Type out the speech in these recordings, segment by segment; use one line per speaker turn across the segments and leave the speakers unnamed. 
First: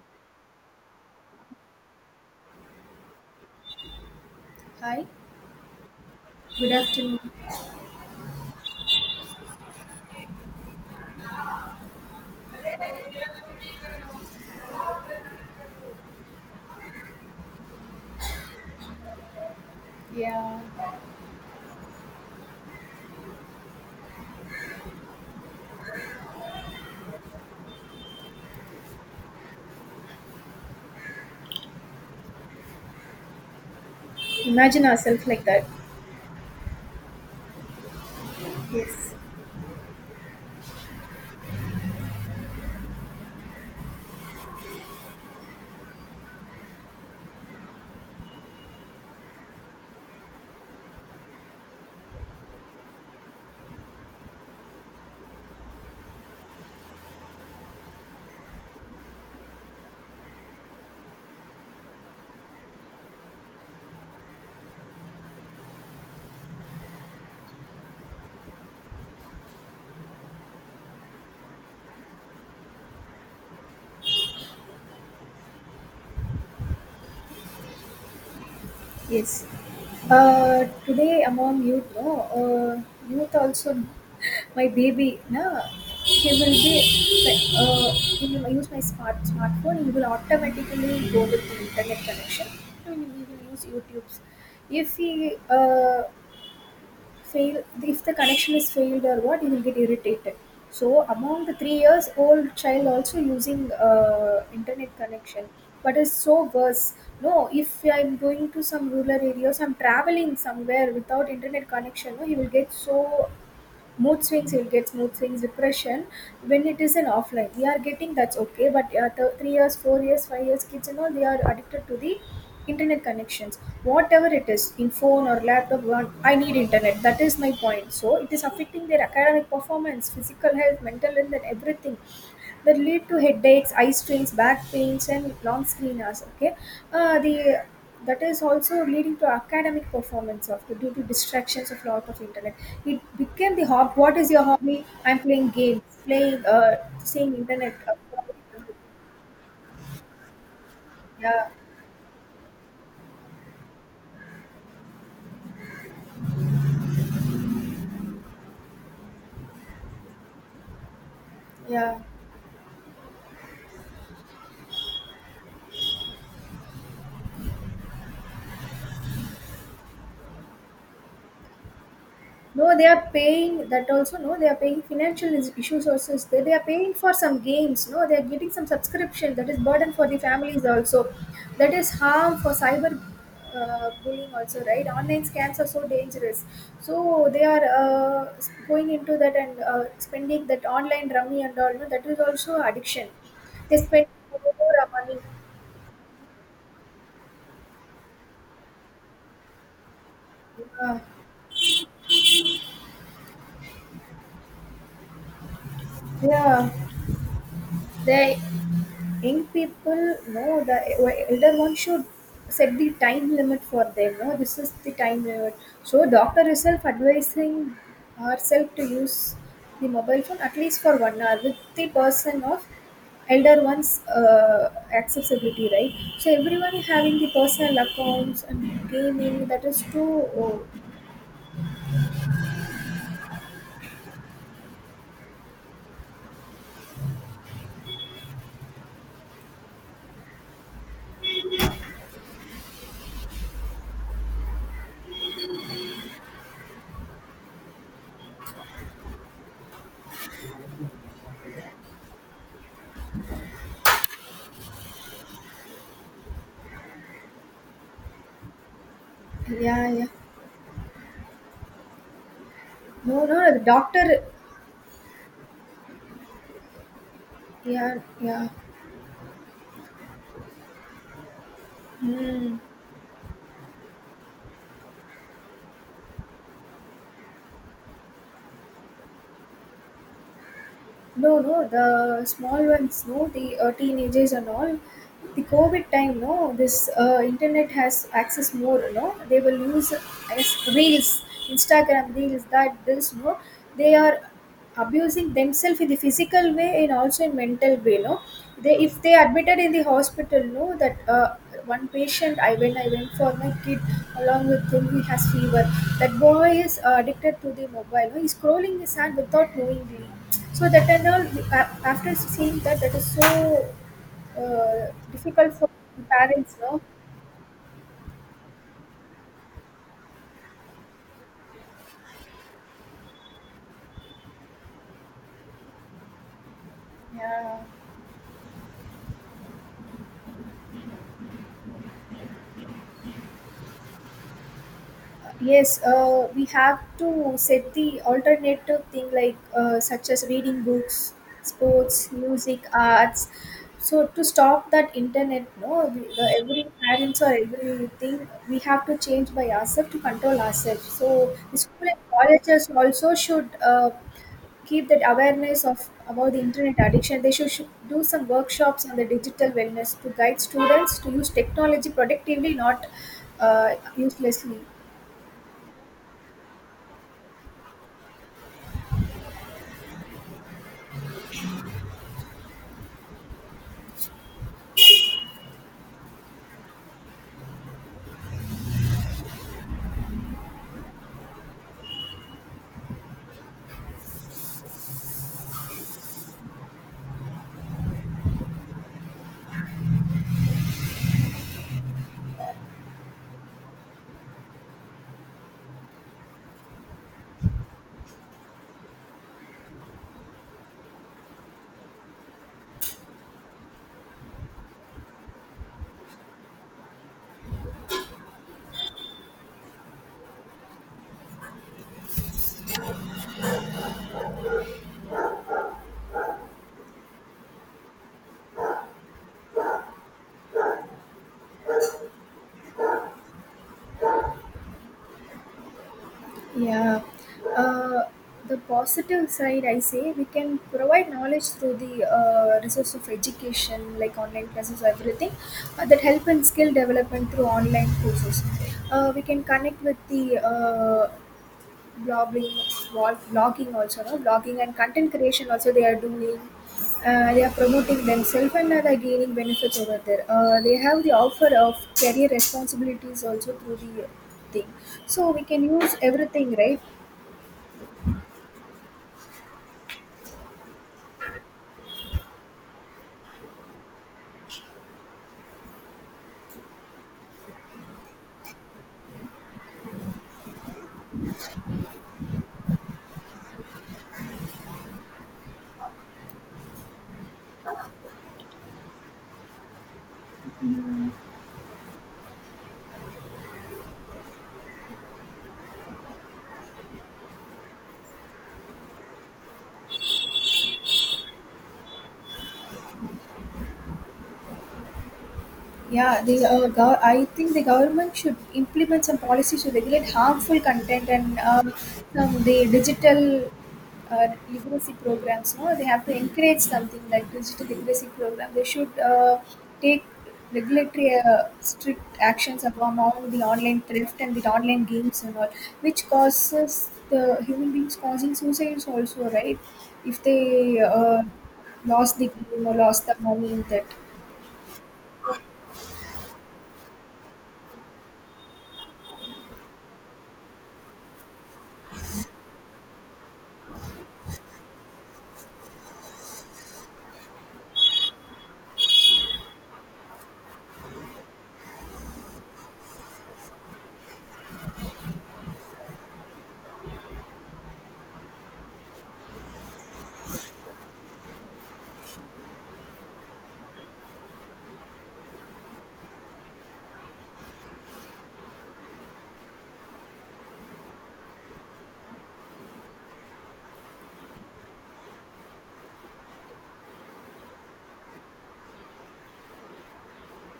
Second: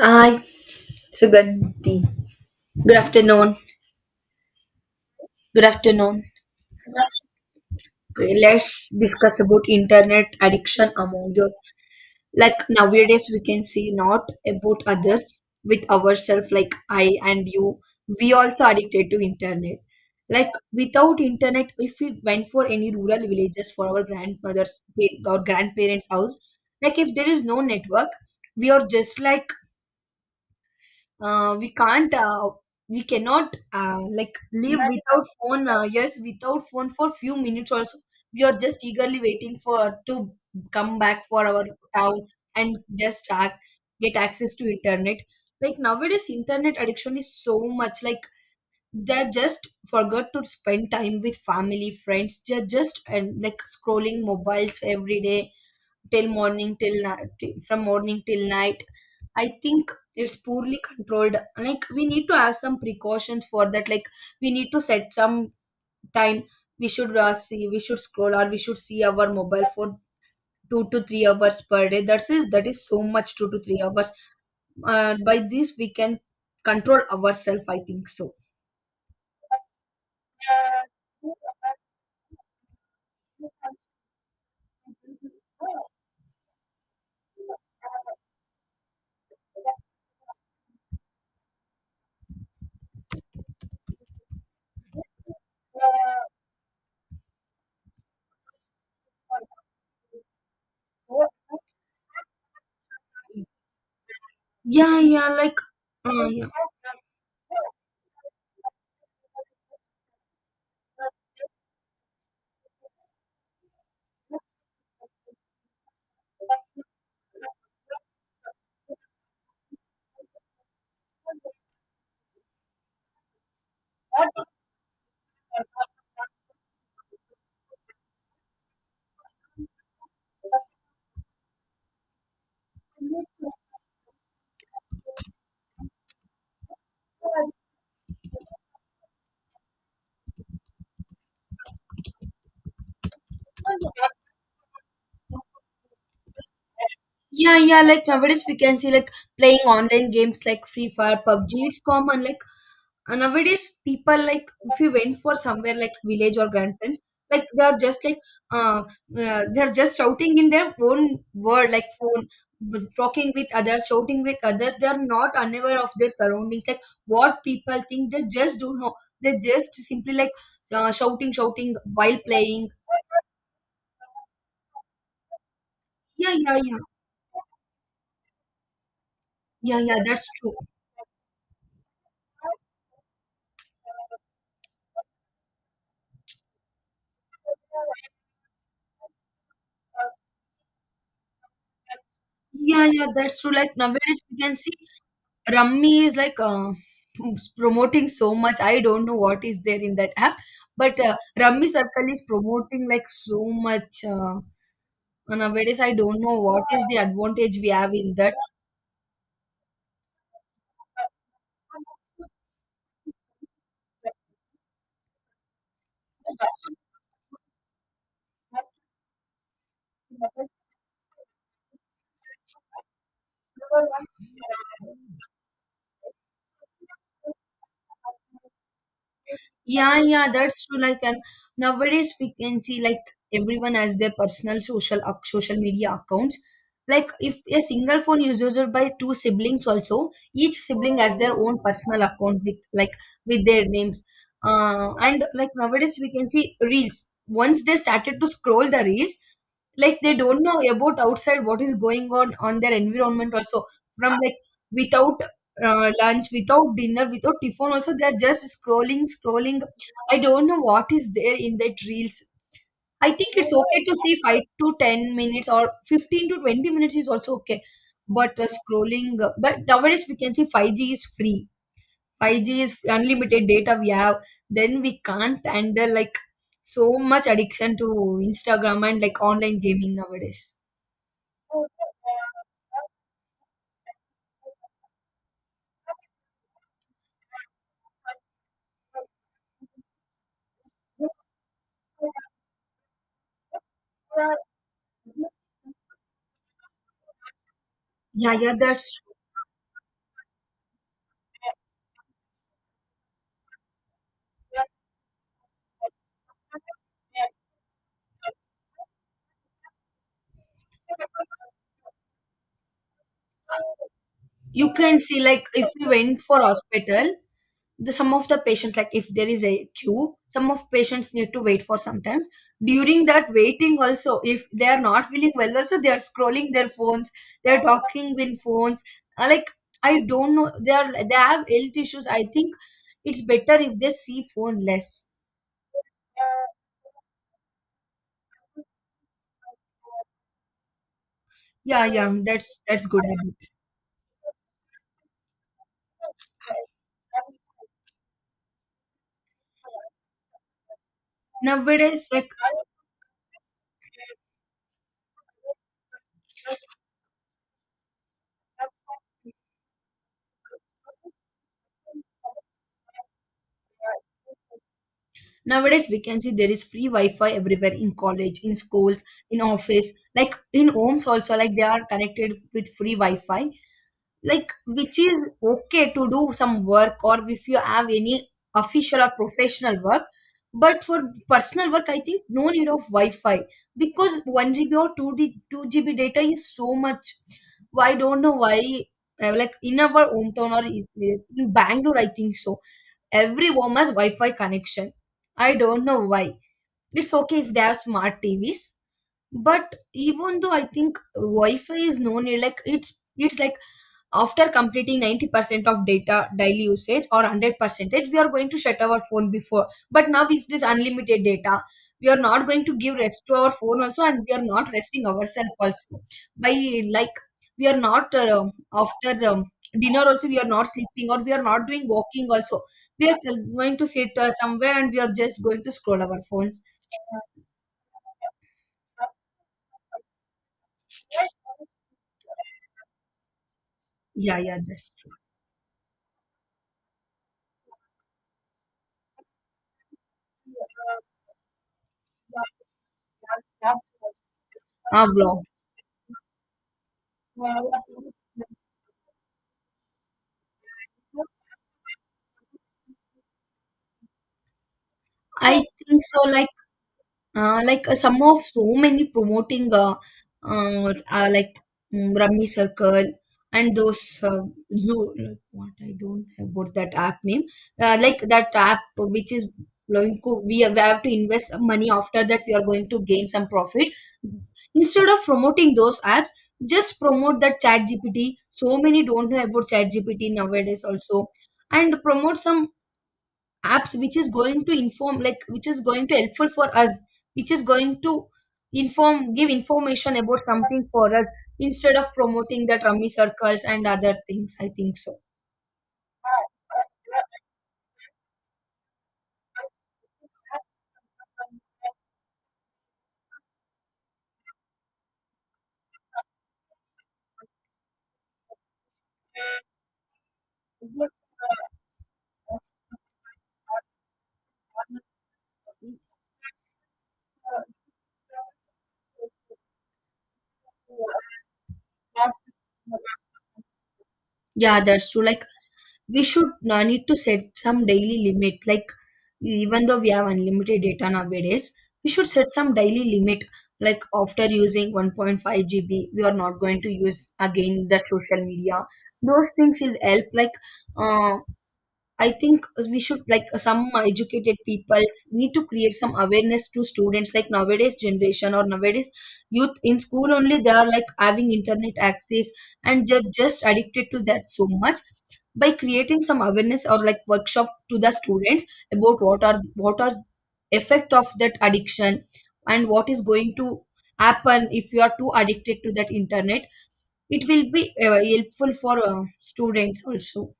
Hi, Sugandhi. Good afternoon.
Hi.
Good afternoon.
Good afternoon.
Okay, let's discuss about internet addiction among your, like nowadays we can see not about others, with ourselves, like I and you. We also addicted to internet. Like
Yeah.
without internet, if we went for any rural villages for our grandmother's or grandparents' house, like if there is no network, we are just like, we can't, we cannot, like live.
Imagine
Yes, without
ourselves like that.
phone, yes, without phone for few minutes also we are just
Yes.
eagerly waiting for to come back for our town and just get access to internet, like nowadays internet addiction is so much, like they just forgot to spend time with family friends, they're just and like scrolling mobiles every day, till morning till night from morning till night. I think it's poorly controlled. Like, we need to have some precautions for that. Like, we need to set some time. We should, see. We should scroll, or we should see our mobile for 2 to 3 hours per day. That's it. That is so much. 2 to 3 hours. By this we can control ourselves. I think so.
Yes. Today among youth, no, youth also, my baby, no, he will be, like, he will use my smartphone. He will automatically go with the internet connection. And he will use YouTube's. If he fail, if the connection is failed or what, you will get irritated. So among the 3 years old child also using internet
Yeah, yeah.
connection,
Like.
but it's
Uh,
so
yeah.
worse. No, if I'm going to some rural areas, I'm traveling somewhere without internet connection, no, he will get so mood swings. You'll get mood swings, depression, when it is an offline we are getting, that's okay. But the 3 years, 4 years, 5 years kids and all, they are addicted to the internet connections, whatever it is, in phone or laptop one, I need internet, that is my point. So it is affecting their academic performance, physical health, mental health, and everything, that lead to headaches, eye strains, back pains, and long screen hours. Okay. Uh, the that is also leading to academic performance of, due to distractions of lot of internet. It became the hobby. What is your hobby? I'm playing games, playing, seeing
Yeah,
internet.
yeah. Like nowadays, we can see like playing online games like Free Fire,
Yeah,
PUBG. It's common. Like. And nowadays, people, like if you went for somewhere like village or grandparents, like they are just like, uh, they are just shouting in their own word, like
yeah.
phone, talking with others, shouting with others. They are not unaware of their surroundings, like what people think. They just don't know. They just simply like, shouting, shouting while playing.
No, they are paying that also. No, they are paying financial issues also. Is
Yeah,
there. They
yeah,
are
yeah,
paying for some games. No, they are getting some subscription, that is
yeah,
burden
yeah.
for the
That's true.
families also. That is harm for cyber bullying also, right? Online scams are so dangerous. So they are going into that and spending that online rummy and all. No, that is also
Yeah, yeah,
addiction.
that's true. Like
They spend
nowadays, we can see
more money.
Rummy is like, promoting so much. I don't know what is there in that app, but
Yeah,
Rummy Circle is promoting like so much. Nowadays, I don't know what
yeah.
is the advantage we have in that.
They, young people, no, the elder one should set the time limit for them. No, this is the time limit. So doctor herself advising herself to use the mobile phone at least for 1 hour with the person of elder ones, uh, accessibility, right? So everyone having the personal accounts and gaming, that is
Yeah,
too.
yeah,
Oh,
that's true. Like, and nowadays we can see like everyone has their personal social media accounts. Like, if a single phone is used by two siblings, also each sibling has their own personal account with, like, with their names. And like nowadays we can see reels. Once they started to scroll the reels, like they don't know about outside what is going on their environment also, from like without lunch, without dinner, without tiffin. Also, they are just scrolling, scrolling.
yeah, yeah.
I don't know what is there in that reels. I
No,
think it's
no, the
okay to see
doctor.
5 to 10 minutes, or 15 to 20 minutes is also okay.
Yeah.
But
Yeah.
scrolling, but nowadays we can see 5G is free. Five
Hmm.
G is unlimited data we have. Then we can't handle like so much addiction to Instagram and like online gaming nowadays.
No, no, the small ones, no, the teenagers and all. The COVID time, no, this internet has access more, no. They will use as reels, Instagram reels, that this, no. They are abusing themselves in the physical way and also in mental way, no.
Yeah, yeah,
They,
that's
if
true.
they admitted in the hospital, no, that one patient I went for my kid along with him, he has fever. That boy is addicted to the mobile. No? He's scrolling his hand without knowingly, so that and all. After seeing that, that is so
You can see, like
difficult
if
for
we went for
parents, no?
hospital, the some of the patients, like if there is a queue, some of patients need to wait for sometimes. During that waiting also, if they are not feeling well also, they are scrolling their phones, they
Yeah.
are talking with phones. Uh, like I don't know, they have health issues, I think it's better if they see phone less.
Yes, we have to set the alternative thing like such as reading books,
Yeah,
sports,
yeah, that's
music,
that's good
arts.
habit.
So to stop that internet, no, every parents or everything, we have to change by ourselves to control ourselves. So the school and
Nowadays, like
colleges also should keep that awareness of about the internet addiction. They should do some workshops on the digital wellness to guide students to use technology productively, not uselessly.
nowadays we can see there is free wi-fi everywhere, in college, in schools, in office, like in homes also, like they are connected with free wi-fi, like which is okay to do some work or if you have any official or professional work, but for personal work I think no need of wi-fi, because 1 GB or 2d 2 GB data is so much. I don't know why. In our hometown or in bangalore, I think so, every home has wi-fi connection. I don't know why. It's okay if they have smart tvs, but even though I think wi-fi is no need, like it's like after completing 90% of data daily usage or 100%, we are going to shut our phone before, but now is this unlimited data. We are not going to give rest to our phone also, and we are not resting ourselves also, by, like, we are not, after dinner also we are not sleeping, or we are not doing walking also, we are going to sit somewhere and we are just going to scroll our phones.
Yeah. Uh, the positive side, I say, we can provide knowledge through the resource of education, like
Yeah,
online
yeah,
classes,
that's
everything. That help in skill development through online courses. We can connect with the blogging blogging also, no, blogging and
a
content
blog,
creation also they are doing. They are promoting themselves and are gaining benefits over there. They have the offer of career responsibilities also through the thing. So we
I
can use
think so. Like,
everything, right?
Like some of so many promoting, like Rummy Circle, and those zoo, like what I don't have about that app name. That app which is going to, we have to invest some money. After that we are going to gain some profit, instead of promoting those apps. Just promote that chat gpt. So many don't know about chat gpt nowadays also, and promote some apps which is going to inform, like which is going to helpful for us, which is going to inform, give information about something for us, instead of promoting the rummy circles and other things, I think so.
The I think the government should implement some policies to regulate harmful content and some the digital literacy programs. No, they have to encourage something like digital literacy program. They should take regulatory strict actions upon all the online theft and the online games and all, which causes the human beings causing suicides also, right? If they lost the game or lost the money in that,
Yeah, that's true. Like, we should, need to set some daily limit. Like, even though we have unlimited data nowadays, we should set some daily limit, like after using 1.5 GB we are not going to use again the social media. Those things will help, like, uh, I think we should, like some educated people need to create some awareness to students, like nowadays generation or nowadays youth in school only they are like having internet access and they're just addicted to that so much, by creating some awareness or like workshop to the students about what are effect of that addiction and what is going to happen if you are too addicted to that internet, it will be helpful for students also.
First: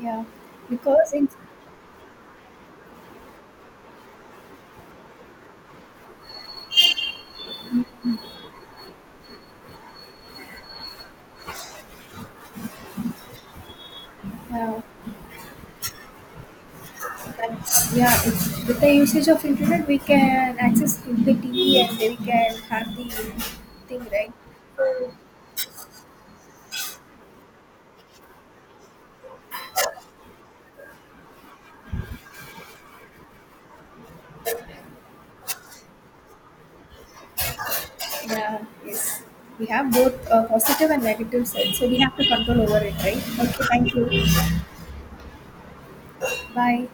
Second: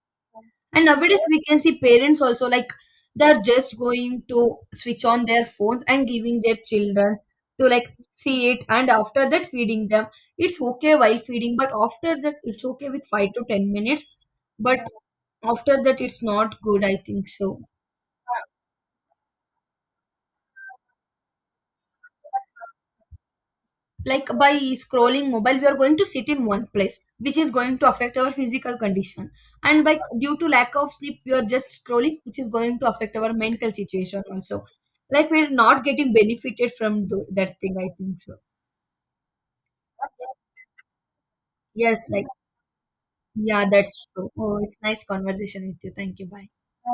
yeah,
And
because
nowadays
in.
we can see parents also, like they're just going to switch on their phones and giving their children to, like, see it and after that feeding them. It's okay while feeding, but after that it's okay with 5 to 10 minutes. But
Yeah,
after that it's not good, I think so.
that's yeah. It's, with the usage of internet, we can access to the TV and we can have the thing,
Like,
right?
by scrolling mobile we are going to sit in one place which is going to affect our physical condition, and by due to lack of sleep we are just scrolling which is going to affect our mental situation also. Like, we're not getting benefited from that thing, I think so.
Yeah, yes. We have both positive and negative sides, so we
Yes,
have to
like,
control over it, right? Okay,
yeah, that's
thank you.
true. Oh, it's nice conversation with you. Thank you, bye.
Bye.